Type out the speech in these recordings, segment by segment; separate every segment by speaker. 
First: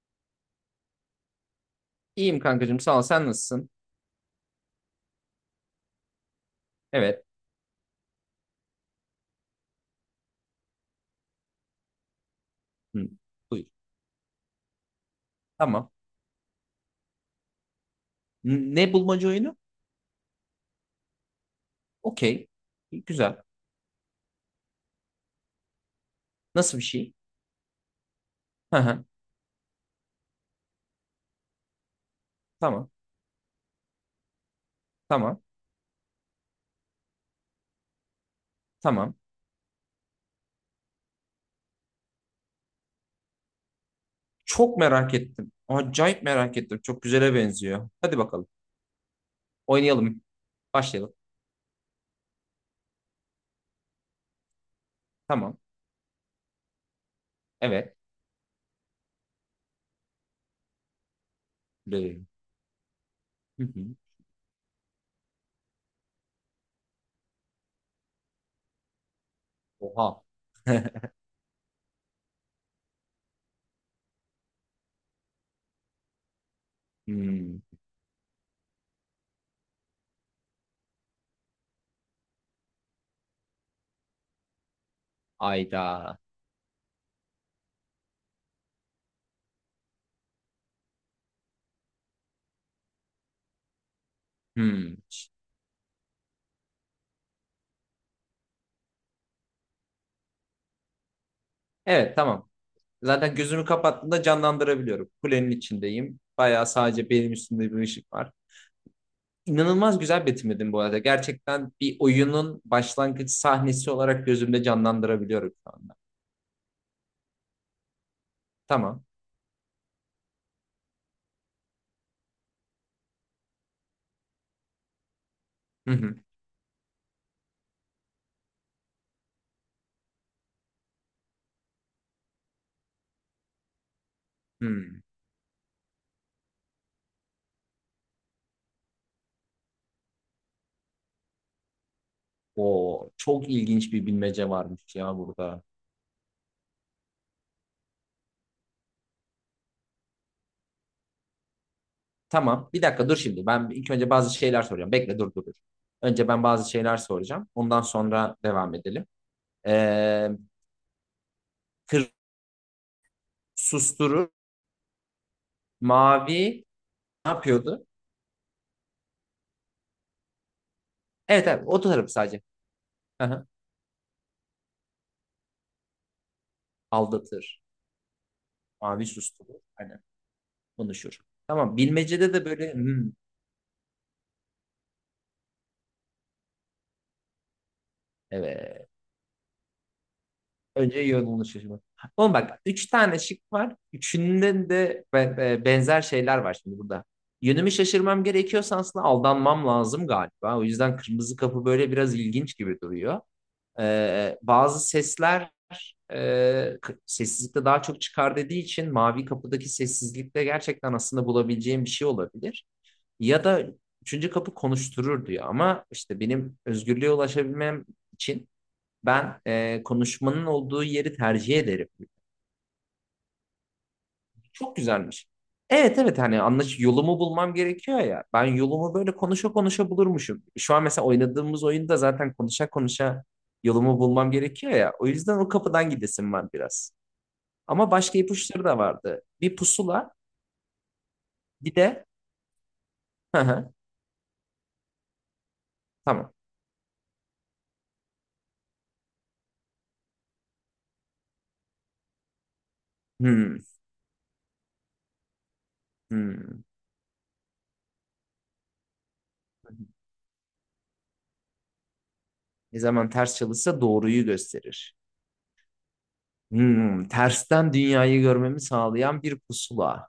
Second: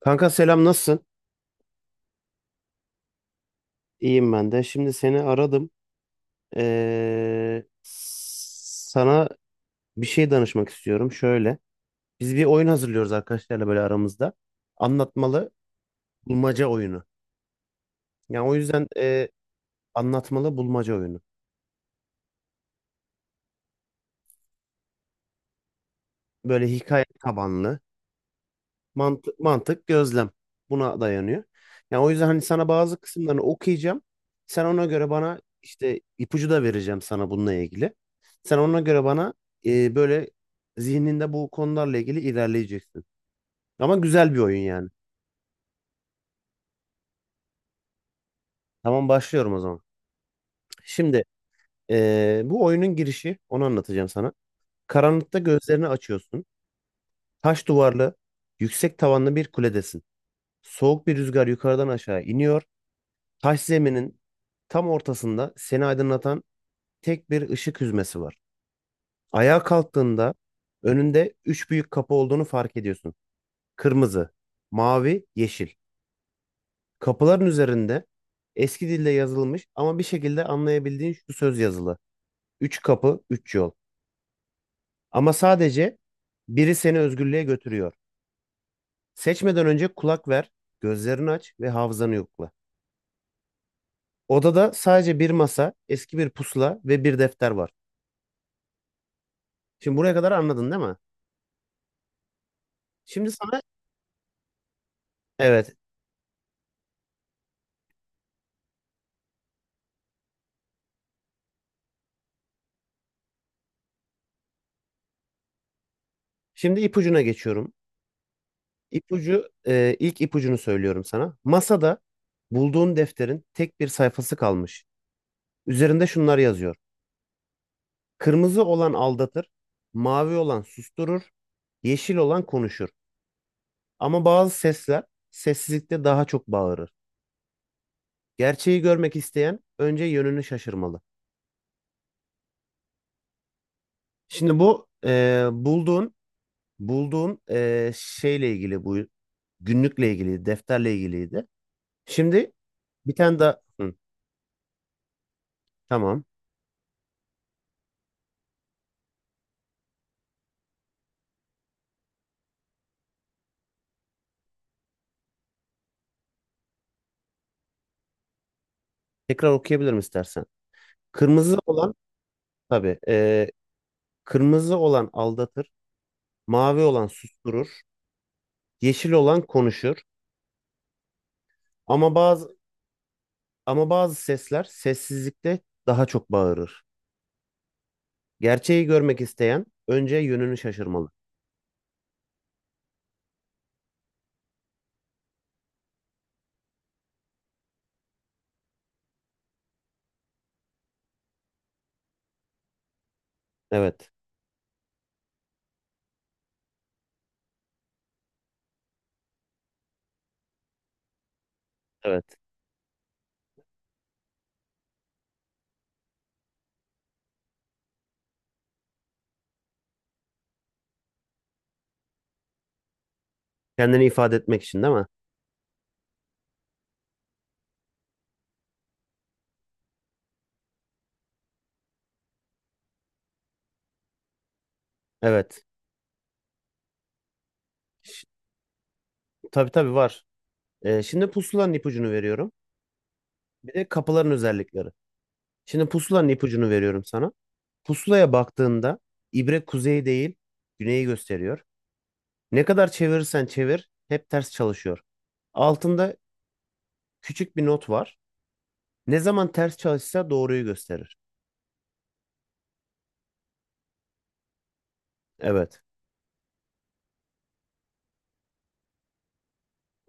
Speaker 1: Kanka selam nasılsın?
Speaker 2: İyiyim kankacığım sağ ol. Sen nasılsın?
Speaker 1: İyiyim ben de. Şimdi seni aradım.
Speaker 2: Evet.
Speaker 1: Sana bir şey danışmak istiyorum. Şöyle. Biz bir oyun
Speaker 2: Hı,
Speaker 1: hazırlıyoruz arkadaşlarla
Speaker 2: buyur.
Speaker 1: böyle aramızda. Anlatmalı
Speaker 2: Tamam.
Speaker 1: bulmaca oyunu. Yani o
Speaker 2: N-
Speaker 1: yüzden
Speaker 2: Ne bulmaca oyunu?
Speaker 1: anlatmalı bulmaca oyunu.
Speaker 2: Okey. İyi, güzel.
Speaker 1: Böyle
Speaker 2: Nasıl bir
Speaker 1: hikaye
Speaker 2: şey?
Speaker 1: tabanlı.
Speaker 2: Hı hı.
Speaker 1: Mantık, gözlem buna dayanıyor. Yani o yüzden hani sana
Speaker 2: Tamam.
Speaker 1: bazı kısımlarını okuyacağım. Sen ona göre bana
Speaker 2: Tamam.
Speaker 1: işte ipucu da vereceğim sana bununla ilgili. Sen ona göre
Speaker 2: Tamam.
Speaker 1: bana böyle zihninde bu konularla ilgili ilerleyeceksin. Ama güzel bir oyun
Speaker 2: Çok
Speaker 1: yani.
Speaker 2: merak ettim. Acayip merak ettim. Çok güzele benziyor. Hadi bakalım.
Speaker 1: Tamam başlıyorum o zaman.
Speaker 2: Oynayalım. Başlayalım.
Speaker 1: Şimdi bu oyunun girişi onu anlatacağım sana. Karanlıkta
Speaker 2: Tamam.
Speaker 1: gözlerini açıyorsun. Taş
Speaker 2: Evet.
Speaker 1: duvarlı, yüksek tavanlı bir kuledesin. Soğuk bir rüzgar yukarıdan
Speaker 2: Lı.
Speaker 1: aşağı iniyor. Taş
Speaker 2: Hı hı.
Speaker 1: zeminin tam ortasında seni aydınlatan tek bir ışık hüzmesi var. Ayağa
Speaker 2: Oha.
Speaker 1: kalktığında önünde üç büyük kapı olduğunu fark ediyorsun. Kırmızı, mavi, yeşil. Kapıların
Speaker 2: Hmm.
Speaker 1: üzerinde eski dille yazılmış ama bir şekilde anlayabildiğin şu söz yazılı. Üç kapı, üç yol. Ama sadece
Speaker 2: Ayda.
Speaker 1: biri seni özgürlüğe götürüyor. Seçmeden önce kulak ver, gözlerini aç ve hafızanı yokla. Odada
Speaker 2: Hmm.
Speaker 1: sadece bir masa, eski bir pusula ve bir defter var. Şimdi buraya kadar anladın değil mi?
Speaker 2: Evet, tamam.
Speaker 1: Şimdi
Speaker 2: Zaten
Speaker 1: sana
Speaker 2: gözümü kapattığımda canlandırabiliyorum. Kulenin
Speaker 1: evet.
Speaker 2: içindeyim. Bayağı sadece benim üstümde bir ışık var. İnanılmaz güzel betimledin bu arada. Gerçekten bir oyunun başlangıç sahnesi olarak gözümde canlandırabiliyorum şu anda.
Speaker 1: Şimdi ipucuna geçiyorum.
Speaker 2: Tamam.
Speaker 1: İpucu ilk ipucunu söylüyorum sana. Masada bulduğun defterin tek bir sayfası kalmış.
Speaker 2: Hı
Speaker 1: Üzerinde
Speaker 2: hı.
Speaker 1: şunlar yazıyor. Kırmızı olan aldatır, mavi olan susturur, yeşil olan konuşur. Ama bazı
Speaker 2: Hmm.
Speaker 1: sesler sessizlikte daha çok bağırır. Gerçeği görmek isteyen önce yönünü şaşırmalı.
Speaker 2: Oo, çok ilginç bir bilmece
Speaker 1: Şimdi bu
Speaker 2: varmış ya burada.
Speaker 1: bulduğun şeyle ilgili, bu günlükle ilgili, defterle ilgiliydi. Şimdi
Speaker 2: Tamam. Bir dakika
Speaker 1: bir
Speaker 2: dur
Speaker 1: tane
Speaker 2: şimdi.
Speaker 1: daha.
Speaker 2: Ben ilk
Speaker 1: Hı,
Speaker 2: önce bazı şeyler soracağım. Bekle, dur, dur, dur.
Speaker 1: tamam.
Speaker 2: Önce ben bazı şeyler soracağım. Ondan sonra devam edelim. Ee, kır susturur. Mavi ne yapıyordu?
Speaker 1: Tekrar okuyabilirim istersen.
Speaker 2: Evet,
Speaker 1: Kırmızı
Speaker 2: evet, o
Speaker 1: olan
Speaker 2: tarafı sadece.
Speaker 1: tabii.
Speaker 2: Hı hı.
Speaker 1: Kırmızı olan aldatır. Mavi olan
Speaker 2: Aldatır.
Speaker 1: susturur.
Speaker 2: Mavi
Speaker 1: Yeşil olan
Speaker 2: susturur.
Speaker 1: konuşur.
Speaker 2: Aynen. Konuşur. Tamam,
Speaker 1: Ama
Speaker 2: bilmecede de
Speaker 1: bazı
Speaker 2: böyle.
Speaker 1: Ama bazı sesler sessizlikte daha çok bağırır. Gerçeği
Speaker 2: Evet.
Speaker 1: görmek isteyen önce yönünü
Speaker 2: Önce
Speaker 1: şaşırmalı.
Speaker 2: yolunu şaşırmak. Oğlum bak üç tane şık var. Üçünden de benzer şeyler var şimdi burada. Yönümü şaşırmam gerekiyorsa aslında aldanmam lazım galiba. O yüzden kırmızı kapı böyle biraz ilginç gibi duruyor.
Speaker 1: Evet.
Speaker 2: Bazı sesler sessizlikte daha çok çıkar dediği için mavi kapıdaki sessizlikte gerçekten aslında bulabileceğim bir şey
Speaker 1: Evet.
Speaker 2: olabilir. Ya da üçüncü kapı konuşturur diyor ama işte benim özgürlüğe ulaşabilmem için ben konuşmanın olduğu yeri tercih ederim.
Speaker 1: Kendini ifade etmek
Speaker 2: Çok
Speaker 1: için değil mi?
Speaker 2: güzelmiş. Evet, evet, hani anlaş yolumu bulmam gerekiyor ya. Ben yolumu böyle konuşa konuşa bulurmuşum. Şu an mesela oynadığımız oyunda zaten konuşa konuşa yolumu bulmam gerekiyor ya. O yüzden o
Speaker 1: Evet.
Speaker 2: kapıdan gidesim var biraz. Ama başka
Speaker 1: Ş-
Speaker 2: ipuçları da vardı. Bir
Speaker 1: Tabii tabii
Speaker 2: pusula,
Speaker 1: var. E, şimdi pusulanın
Speaker 2: bir de
Speaker 1: ipucunu veriyorum.
Speaker 2: Hı hı,
Speaker 1: Bir de kapıların özellikleri. Şimdi pusulanın
Speaker 2: tamam.
Speaker 1: ipucunu veriyorum sana. Pusulaya baktığında ibre kuzey değil güneyi gösteriyor. Ne kadar çevirirsen
Speaker 2: Hmm,
Speaker 1: çevir hep ters çalışıyor. Altında
Speaker 2: hmm.
Speaker 1: küçük bir not var. Ne zaman ters çalışsa doğruyu gösterir.
Speaker 2: Ne zaman ters çalışsa doğruyu gösterir.
Speaker 1: Evet,
Speaker 2: Tersten dünyayı görmemi sağlayan bir pusula.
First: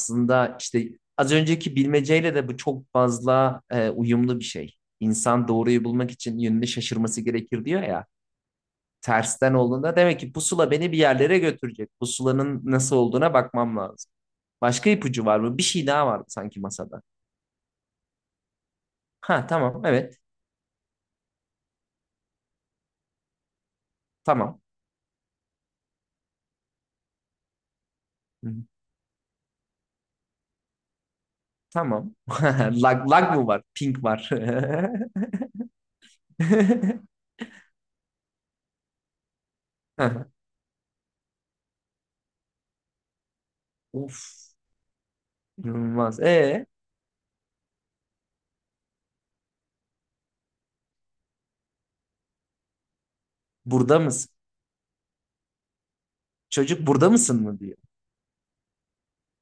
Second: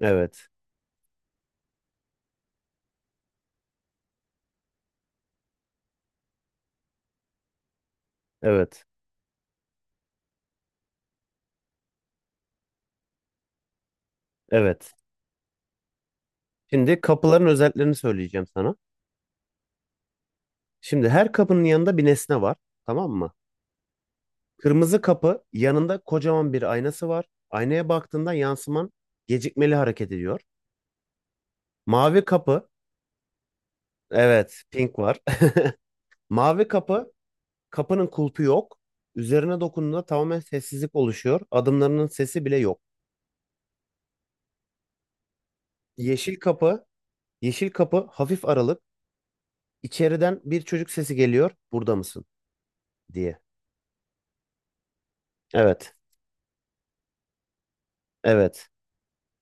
Speaker 1: evet,
Speaker 2: işte az önceki bilmeceyle de bu çok fazla uyumlu bir şey. İnsan doğruyu bulmak için yönünü şaşırması gerekir diyor ya.
Speaker 1: evet,
Speaker 2: Tersten olduğunda demek ki pusula beni bir yerlere götürecek. Pusulanın nasıl olduğuna bakmam lazım. Başka
Speaker 1: evet.
Speaker 2: ipucu var mı? Bir şey daha var sanki
Speaker 1: Şimdi
Speaker 2: masada.
Speaker 1: kapıların özelliklerini söyleyeceğim sana.
Speaker 2: Ha, tamam, evet,
Speaker 1: Şimdi her kapının yanında bir nesne var, tamam mı?
Speaker 2: tamam.
Speaker 1: Kırmızı kapı yanında kocaman bir aynası var. Aynaya baktığında
Speaker 2: Hı,
Speaker 1: yansıman gecikmeli hareket ediyor.
Speaker 2: tamam.
Speaker 1: Mavi kapı,
Speaker 2: Lag mı var? Pink var.
Speaker 1: evet, pink var. Mavi kapı, kapının kulpu yok. Üzerine dokunduğunda tamamen sessizlik oluşuyor. Adımlarının sesi bile yok.
Speaker 2: Of. İnanılmaz.
Speaker 1: Yeşil
Speaker 2: E.
Speaker 1: kapı, yeşil kapı hafif aralık. İçeriden bir çocuk sesi geliyor. Burada mısın? Diye.
Speaker 2: Burada mısın?
Speaker 1: Evet.
Speaker 2: Çocuk burada mısın mı diyor.
Speaker 1: Evet.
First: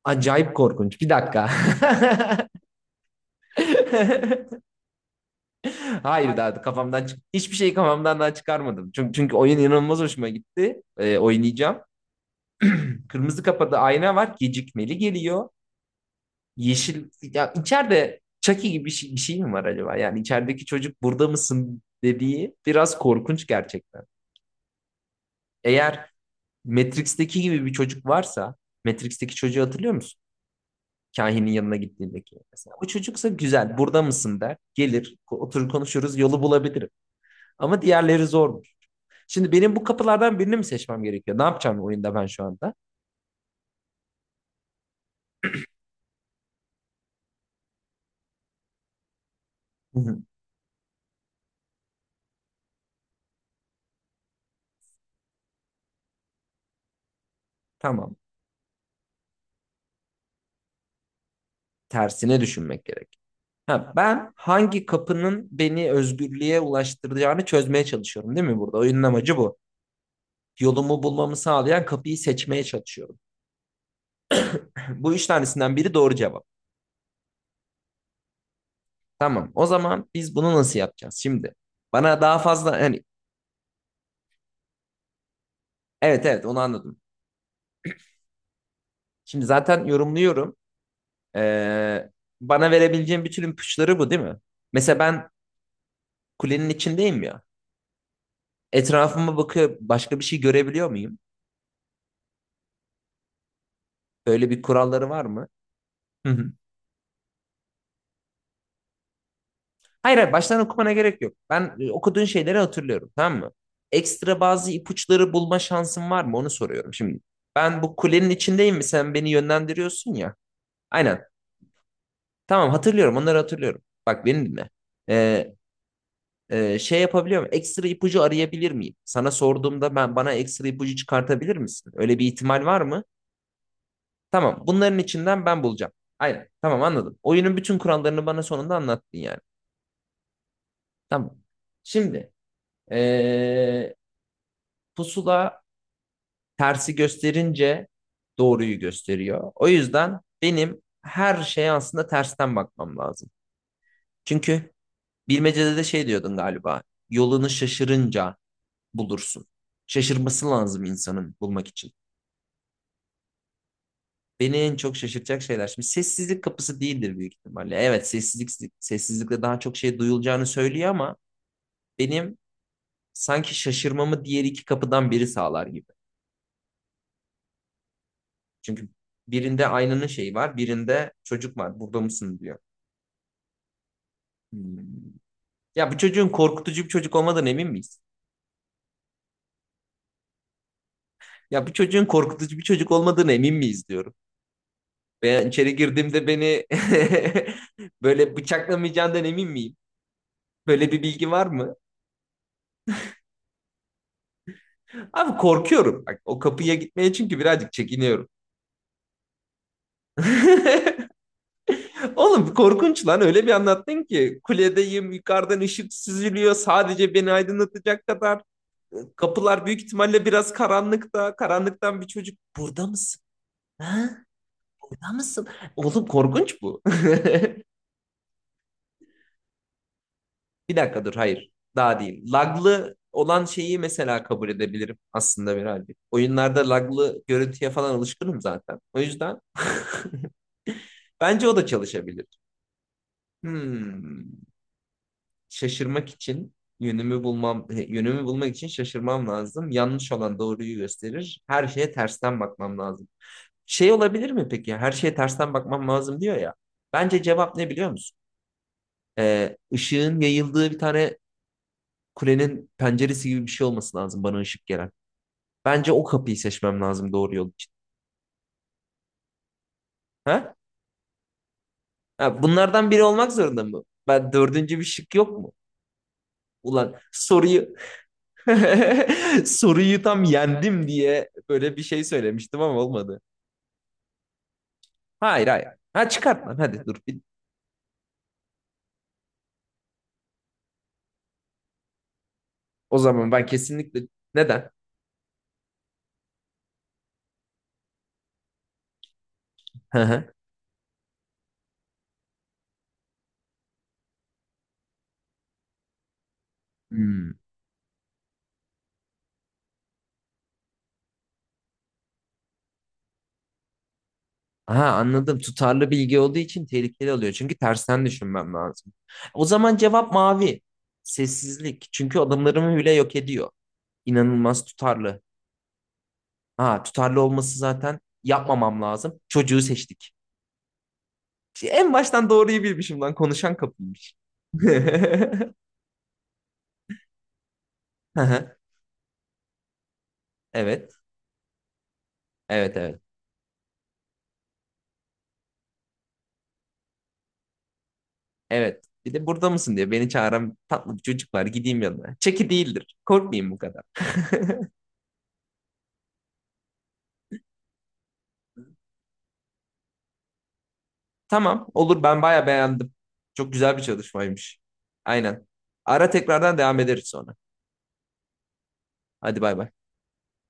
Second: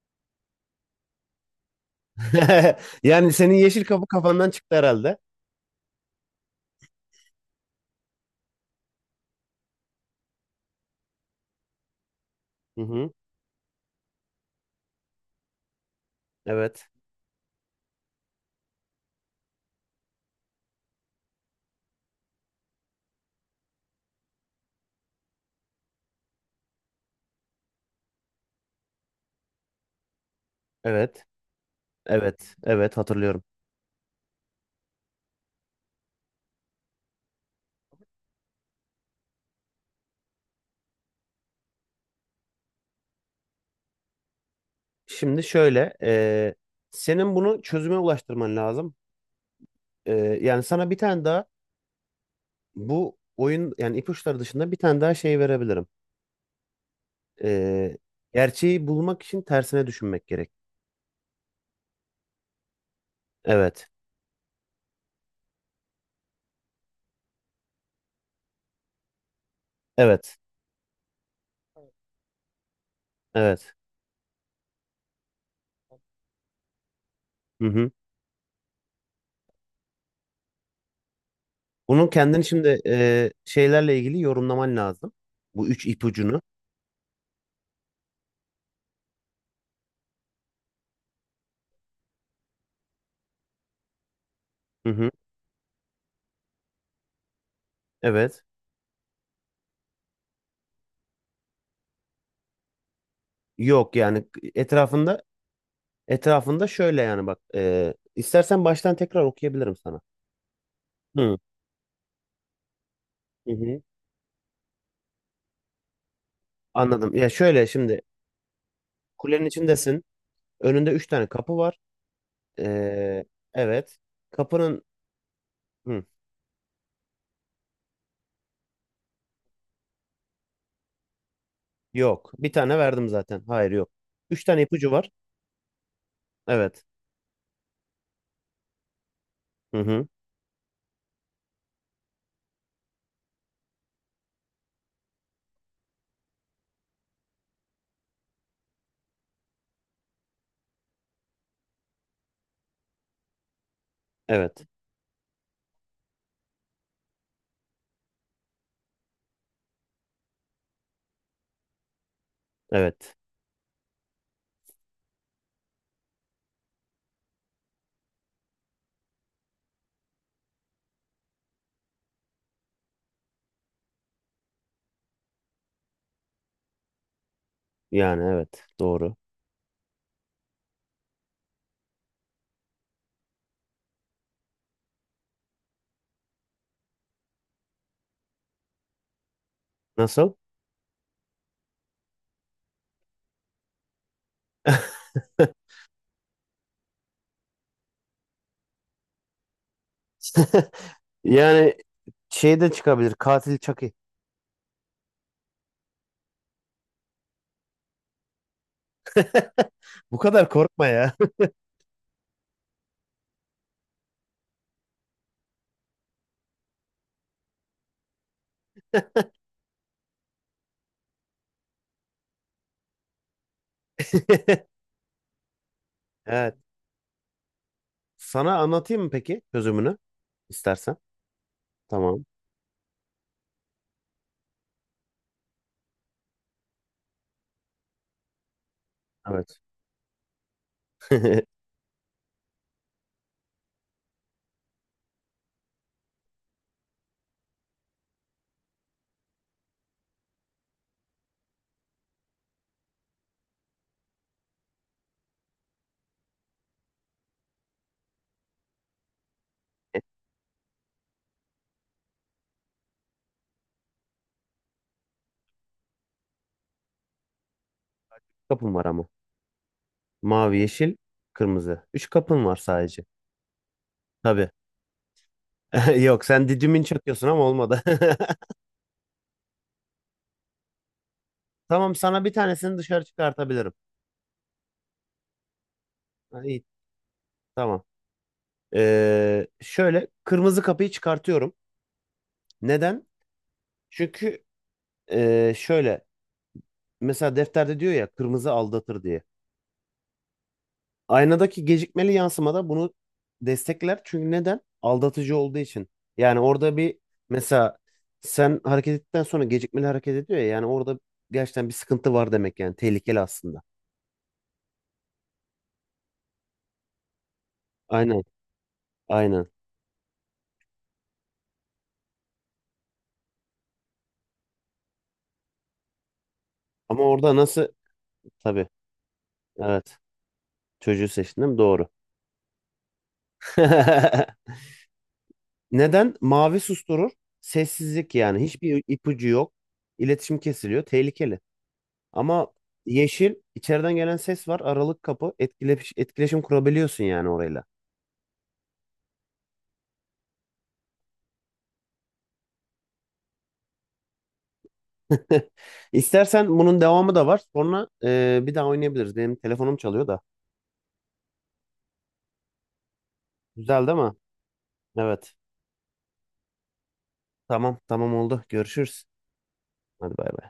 Speaker 2: Acayip korkunç. Bir dakika.
Speaker 1: Yani senin yeşil kapı kafandan çıktı herhalde.
Speaker 2: Hayır, daha kafamdan çık hiçbir şeyi kafamdan daha çıkarmadım. Çünkü oyun inanılmaz hoşuma gitti. Oynayacağım.
Speaker 1: Hı hı.
Speaker 2: Kırmızı kapıda ayna var. Gecikmeli geliyor.
Speaker 1: Evet.
Speaker 2: Yeşil ya içeride Chucky gibi bir şey mi var acaba? Yani içerideki çocuk burada mısın dediği biraz korkunç gerçekten. Eğer Matrix'teki gibi bir çocuk varsa Matrix'teki çocuğu hatırlıyor musun?
Speaker 1: Evet.
Speaker 2: Kahinin yanına gittiğindeki.
Speaker 1: Evet.
Speaker 2: Mesela o
Speaker 1: Evet
Speaker 2: çocuksa
Speaker 1: hatırlıyorum.
Speaker 2: güzel burada mısın der. Gelir oturur konuşuruz yolu bulabilirim. Ama diğerleri zormuş. Şimdi benim bu kapılardan birini mi seçmem gerekiyor? Ne yapacağım oyunda ben şu anda?
Speaker 1: Şimdi şöyle, senin bunu çözüme ulaştırman lazım. Yani sana bir tane daha bu oyun yani ipuçları dışında bir tane daha şey verebilirim. Ee,
Speaker 2: Tamam.
Speaker 1: gerçeği bulmak için tersine düşünmek gerek.
Speaker 2: Tersine düşünmek gerek.
Speaker 1: Evet.
Speaker 2: Ha, ben hangi kapının beni özgürlüğe ulaştıracağını çözmeye çalışıyorum değil mi burada? Oyunun amacı bu.
Speaker 1: Evet.
Speaker 2: Yolumu bulmamı sağlayan kapıyı seçmeye çalışıyorum.
Speaker 1: Evet.
Speaker 2: Bu üç tanesinden biri doğru cevap.
Speaker 1: Hı hı.
Speaker 2: Tamam. O zaman biz bunu nasıl yapacağız şimdi?
Speaker 1: Bunun
Speaker 2: Bana daha
Speaker 1: kendini
Speaker 2: fazla
Speaker 1: şimdi
Speaker 2: hani
Speaker 1: şeylerle ilgili yorumlaman lazım. Bu üç
Speaker 2: evet
Speaker 1: ipucunu.
Speaker 2: evet, onu anladım. Şimdi zaten yorumluyorum. Ee, bana verebileceğim bütün ipuçları bu değil mi?
Speaker 1: Hı
Speaker 2: Mesela
Speaker 1: hı.
Speaker 2: ben kulenin içindeyim ya.
Speaker 1: Evet.
Speaker 2: Etrafıma bakıyor başka bir şey görebiliyor muyum?
Speaker 1: Yok yani
Speaker 2: Böyle bir kuralları
Speaker 1: etrafında
Speaker 2: var mı? Hı hı.
Speaker 1: etrafında şöyle yani bak istersen baştan tekrar okuyabilirim sana.
Speaker 2: Hayır, hayır, baştan okumana gerek yok.
Speaker 1: Hı.
Speaker 2: Ben okuduğun şeyleri hatırlıyorum, tamam
Speaker 1: Hı
Speaker 2: mı?
Speaker 1: hı.
Speaker 2: Ekstra bazı ipuçları bulma şansın var mı? Onu soruyorum
Speaker 1: Anladım.
Speaker 2: şimdi.
Speaker 1: Ya şöyle
Speaker 2: Ben bu
Speaker 1: şimdi
Speaker 2: kulenin içindeyim mi? Sen beni
Speaker 1: kulenin içindesin.
Speaker 2: yönlendiriyorsun ya.
Speaker 1: Önünde üç
Speaker 2: Aynen.
Speaker 1: tane kapı var.
Speaker 2: Tamam, hatırlıyorum
Speaker 1: Ee,
Speaker 2: onları hatırlıyorum.
Speaker 1: evet.
Speaker 2: Bak beni dinle.
Speaker 1: Kapının
Speaker 2: Ee,
Speaker 1: hı,
Speaker 2: şey yapabiliyor muyum? Ekstra ipucu arayabilir miyim? Sana sorduğumda ben bana ekstra ipucu çıkartabilir misin? Öyle bir
Speaker 1: yok. Bir
Speaker 2: ihtimal
Speaker 1: tane
Speaker 2: var mı?
Speaker 1: verdim zaten. Hayır yok. Üç tane
Speaker 2: Tamam.
Speaker 1: ipucu
Speaker 2: Bunların
Speaker 1: var.
Speaker 2: içinden ben bulacağım. Aynen. Tamam,
Speaker 1: Evet.
Speaker 2: anladım. Oyunun bütün kurallarını bana sonunda anlattın yani.
Speaker 1: Hı hı.
Speaker 2: Tamam. Şimdi ee, pusula tersi gösterince doğruyu gösteriyor. O yüzden benim her şeye aslında tersten bakmam lazım.
Speaker 1: Evet.
Speaker 2: Çünkü bilmecede de şey diyordun galiba. Yolunu şaşırınca bulursun. Şaşırması lazım insanın bulmak için.
Speaker 1: Evet.
Speaker 2: Beni en çok şaşırtacak şeyler. Şimdi sessizlik kapısı değildir büyük ihtimalle. Evet, sessizlik sessizlikle daha çok şey duyulacağını söylüyor ama benim sanki şaşırmamı diğer iki kapıdan biri sağlar gibi.
Speaker 1: Yani evet.
Speaker 2: Çünkü
Speaker 1: Doğru.
Speaker 2: birinde aynanın şeyi var, birinde çocuk var. Burada mısın diyor. Hmm. Ya bu çocuğun korkutucu bir çocuk olmadığına emin miyiz?
Speaker 1: Nasıl?
Speaker 2: Ya bu çocuğun korkutucu bir çocuk olmadığına emin miyiz diyorum. Ben içeri girdiğimde beni böyle bıçaklamayacağından emin miyim? Böyle bir bilgi var mı?
Speaker 1: Yani şey de çıkabilir. Katil Chucky.
Speaker 2: Abi, korkuyorum. Bak, o kapıya gitmeye çünkü birazcık çekiniyorum.
Speaker 1: Bu kadar korkma ya.
Speaker 2: Oğlum korkunç lan, öyle bir anlattın ki kuledeyim, yukarıdan ışık süzülüyor sadece beni aydınlatacak kadar, kapılar büyük ihtimalle biraz karanlıkta, karanlıktan bir çocuk burada mısın? Ha? Burada mısın? Oğlum
Speaker 1: Evet.
Speaker 2: korkunç bu.
Speaker 1: Sana anlatayım mı peki çözümünü?
Speaker 2: Bir
Speaker 1: İstersen.
Speaker 2: dakika dur, hayır daha
Speaker 1: Tamam.
Speaker 2: değil. Laglı olan şeyi mesela kabul edebilirim aslında birazcık. Oyunlarda laglı görüntüye falan alışkınım zaten. O yüzden
Speaker 1: Evet.
Speaker 2: bence o da çalışabilir. Hmm. Şaşırmak için yönümü bulmak için şaşırmam lazım. Yanlış olan doğruyu gösterir. Her şeye tersten bakmam lazım. Şey olabilir mi peki? Her şeye tersten bakmam lazım diyor ya. Bence cevap ne biliyor musun? Işığın yayıldığı bir tane kulenin penceresi gibi bir şey olması lazım bana ışık gelen. Bence o kapıyı seçmem lazım doğru yol için.
Speaker 1: Kapım var ama.
Speaker 2: Ha?
Speaker 1: Mavi, yeşil, kırmızı. Üç
Speaker 2: Ha,
Speaker 1: kapın var
Speaker 2: bunlardan biri
Speaker 1: sadece.
Speaker 2: olmak zorunda mı? Ben
Speaker 1: Tabii.
Speaker 2: dördüncü bir şık yok mu?
Speaker 1: Yok sen didimin
Speaker 2: Ulan
Speaker 1: çakıyorsun ama
Speaker 2: soruyu
Speaker 1: olmadı.
Speaker 2: Soruyu tam yendim diye böyle bir
Speaker 1: Tamam
Speaker 2: şey
Speaker 1: sana bir
Speaker 2: söylemiştim
Speaker 1: tanesini
Speaker 2: ama
Speaker 1: dışarı
Speaker 2: olmadı.
Speaker 1: çıkartabilirim.
Speaker 2: Hayır, hayır. Ha,
Speaker 1: Ha,
Speaker 2: çıkart lan
Speaker 1: İyi
Speaker 2: hadi dur.
Speaker 1: tamam. Şöyle kırmızı kapıyı çıkartıyorum.
Speaker 2: O
Speaker 1: Neden?
Speaker 2: zaman ben kesinlikle
Speaker 1: Çünkü
Speaker 2: neden?
Speaker 1: şöyle mesela defterde diyor ya kırmızı aldatır diye.
Speaker 2: Hı hı.
Speaker 1: Aynadaki gecikmeli yansımada bunu destekler. Çünkü neden? Aldatıcı olduğu için. Yani orada bir
Speaker 2: Hmm.
Speaker 1: mesela sen hareket ettikten sonra gecikmeli hareket ediyor ya. Yani orada gerçekten bir sıkıntı var demek yani. Tehlikeli aslında.
Speaker 2: Aha, anladım. Tutarlı bilgi olduğu için tehlikeli oluyor. Çünkü tersten
Speaker 1: Aynen.
Speaker 2: düşünmem lazım. O
Speaker 1: Aynen.
Speaker 2: zaman cevap mavi. Sessizlik. Çünkü adımlarımı bile yok ediyor. İnanılmaz tutarlı. Ha,
Speaker 1: Ama
Speaker 2: tutarlı
Speaker 1: orada
Speaker 2: olması
Speaker 1: nasıl?
Speaker 2: zaten
Speaker 1: Tabii.
Speaker 2: yapmamam lazım. Çocuğu
Speaker 1: Evet.
Speaker 2: seçtik.
Speaker 1: Çocuğu seçtim değil mi? Doğru.
Speaker 2: En baştan doğruyu bilmişim lan. Konuşan kapıymış. Hı
Speaker 1: Neden? Mavi susturur. Sessizlik yani.
Speaker 2: hı.
Speaker 1: Hiçbir ipucu yok. İletişim kesiliyor.
Speaker 2: Evet.
Speaker 1: Tehlikeli. Ama
Speaker 2: Evet, evet.
Speaker 1: yeşil içeriden gelen ses var. Aralık kapı. Etkileş, etkileşim kurabiliyorsun yani orayla.
Speaker 2: Evet. Bir de burada mısın diye beni çağıran tatlı bir çocuk var. Gideyim yanına. Çeki değildir. Korkmayayım bu kadar.
Speaker 1: İstersen bunun devamı da var. Sonra bir daha oynayabiliriz. Benim telefonum çalıyor da.
Speaker 2: Tamam. Olur, ben bayağı beğendim. Çok güzel bir
Speaker 1: Güzel değil mi?
Speaker 2: çalışmaymış.
Speaker 1: Evet.
Speaker 2: Aynen. Ara tekrardan devam ederiz sonra.
Speaker 1: Tamam tamam oldu. Görüşürüz.
Speaker 2: Hadi bay bay.
Speaker 1: Hadi bay bay.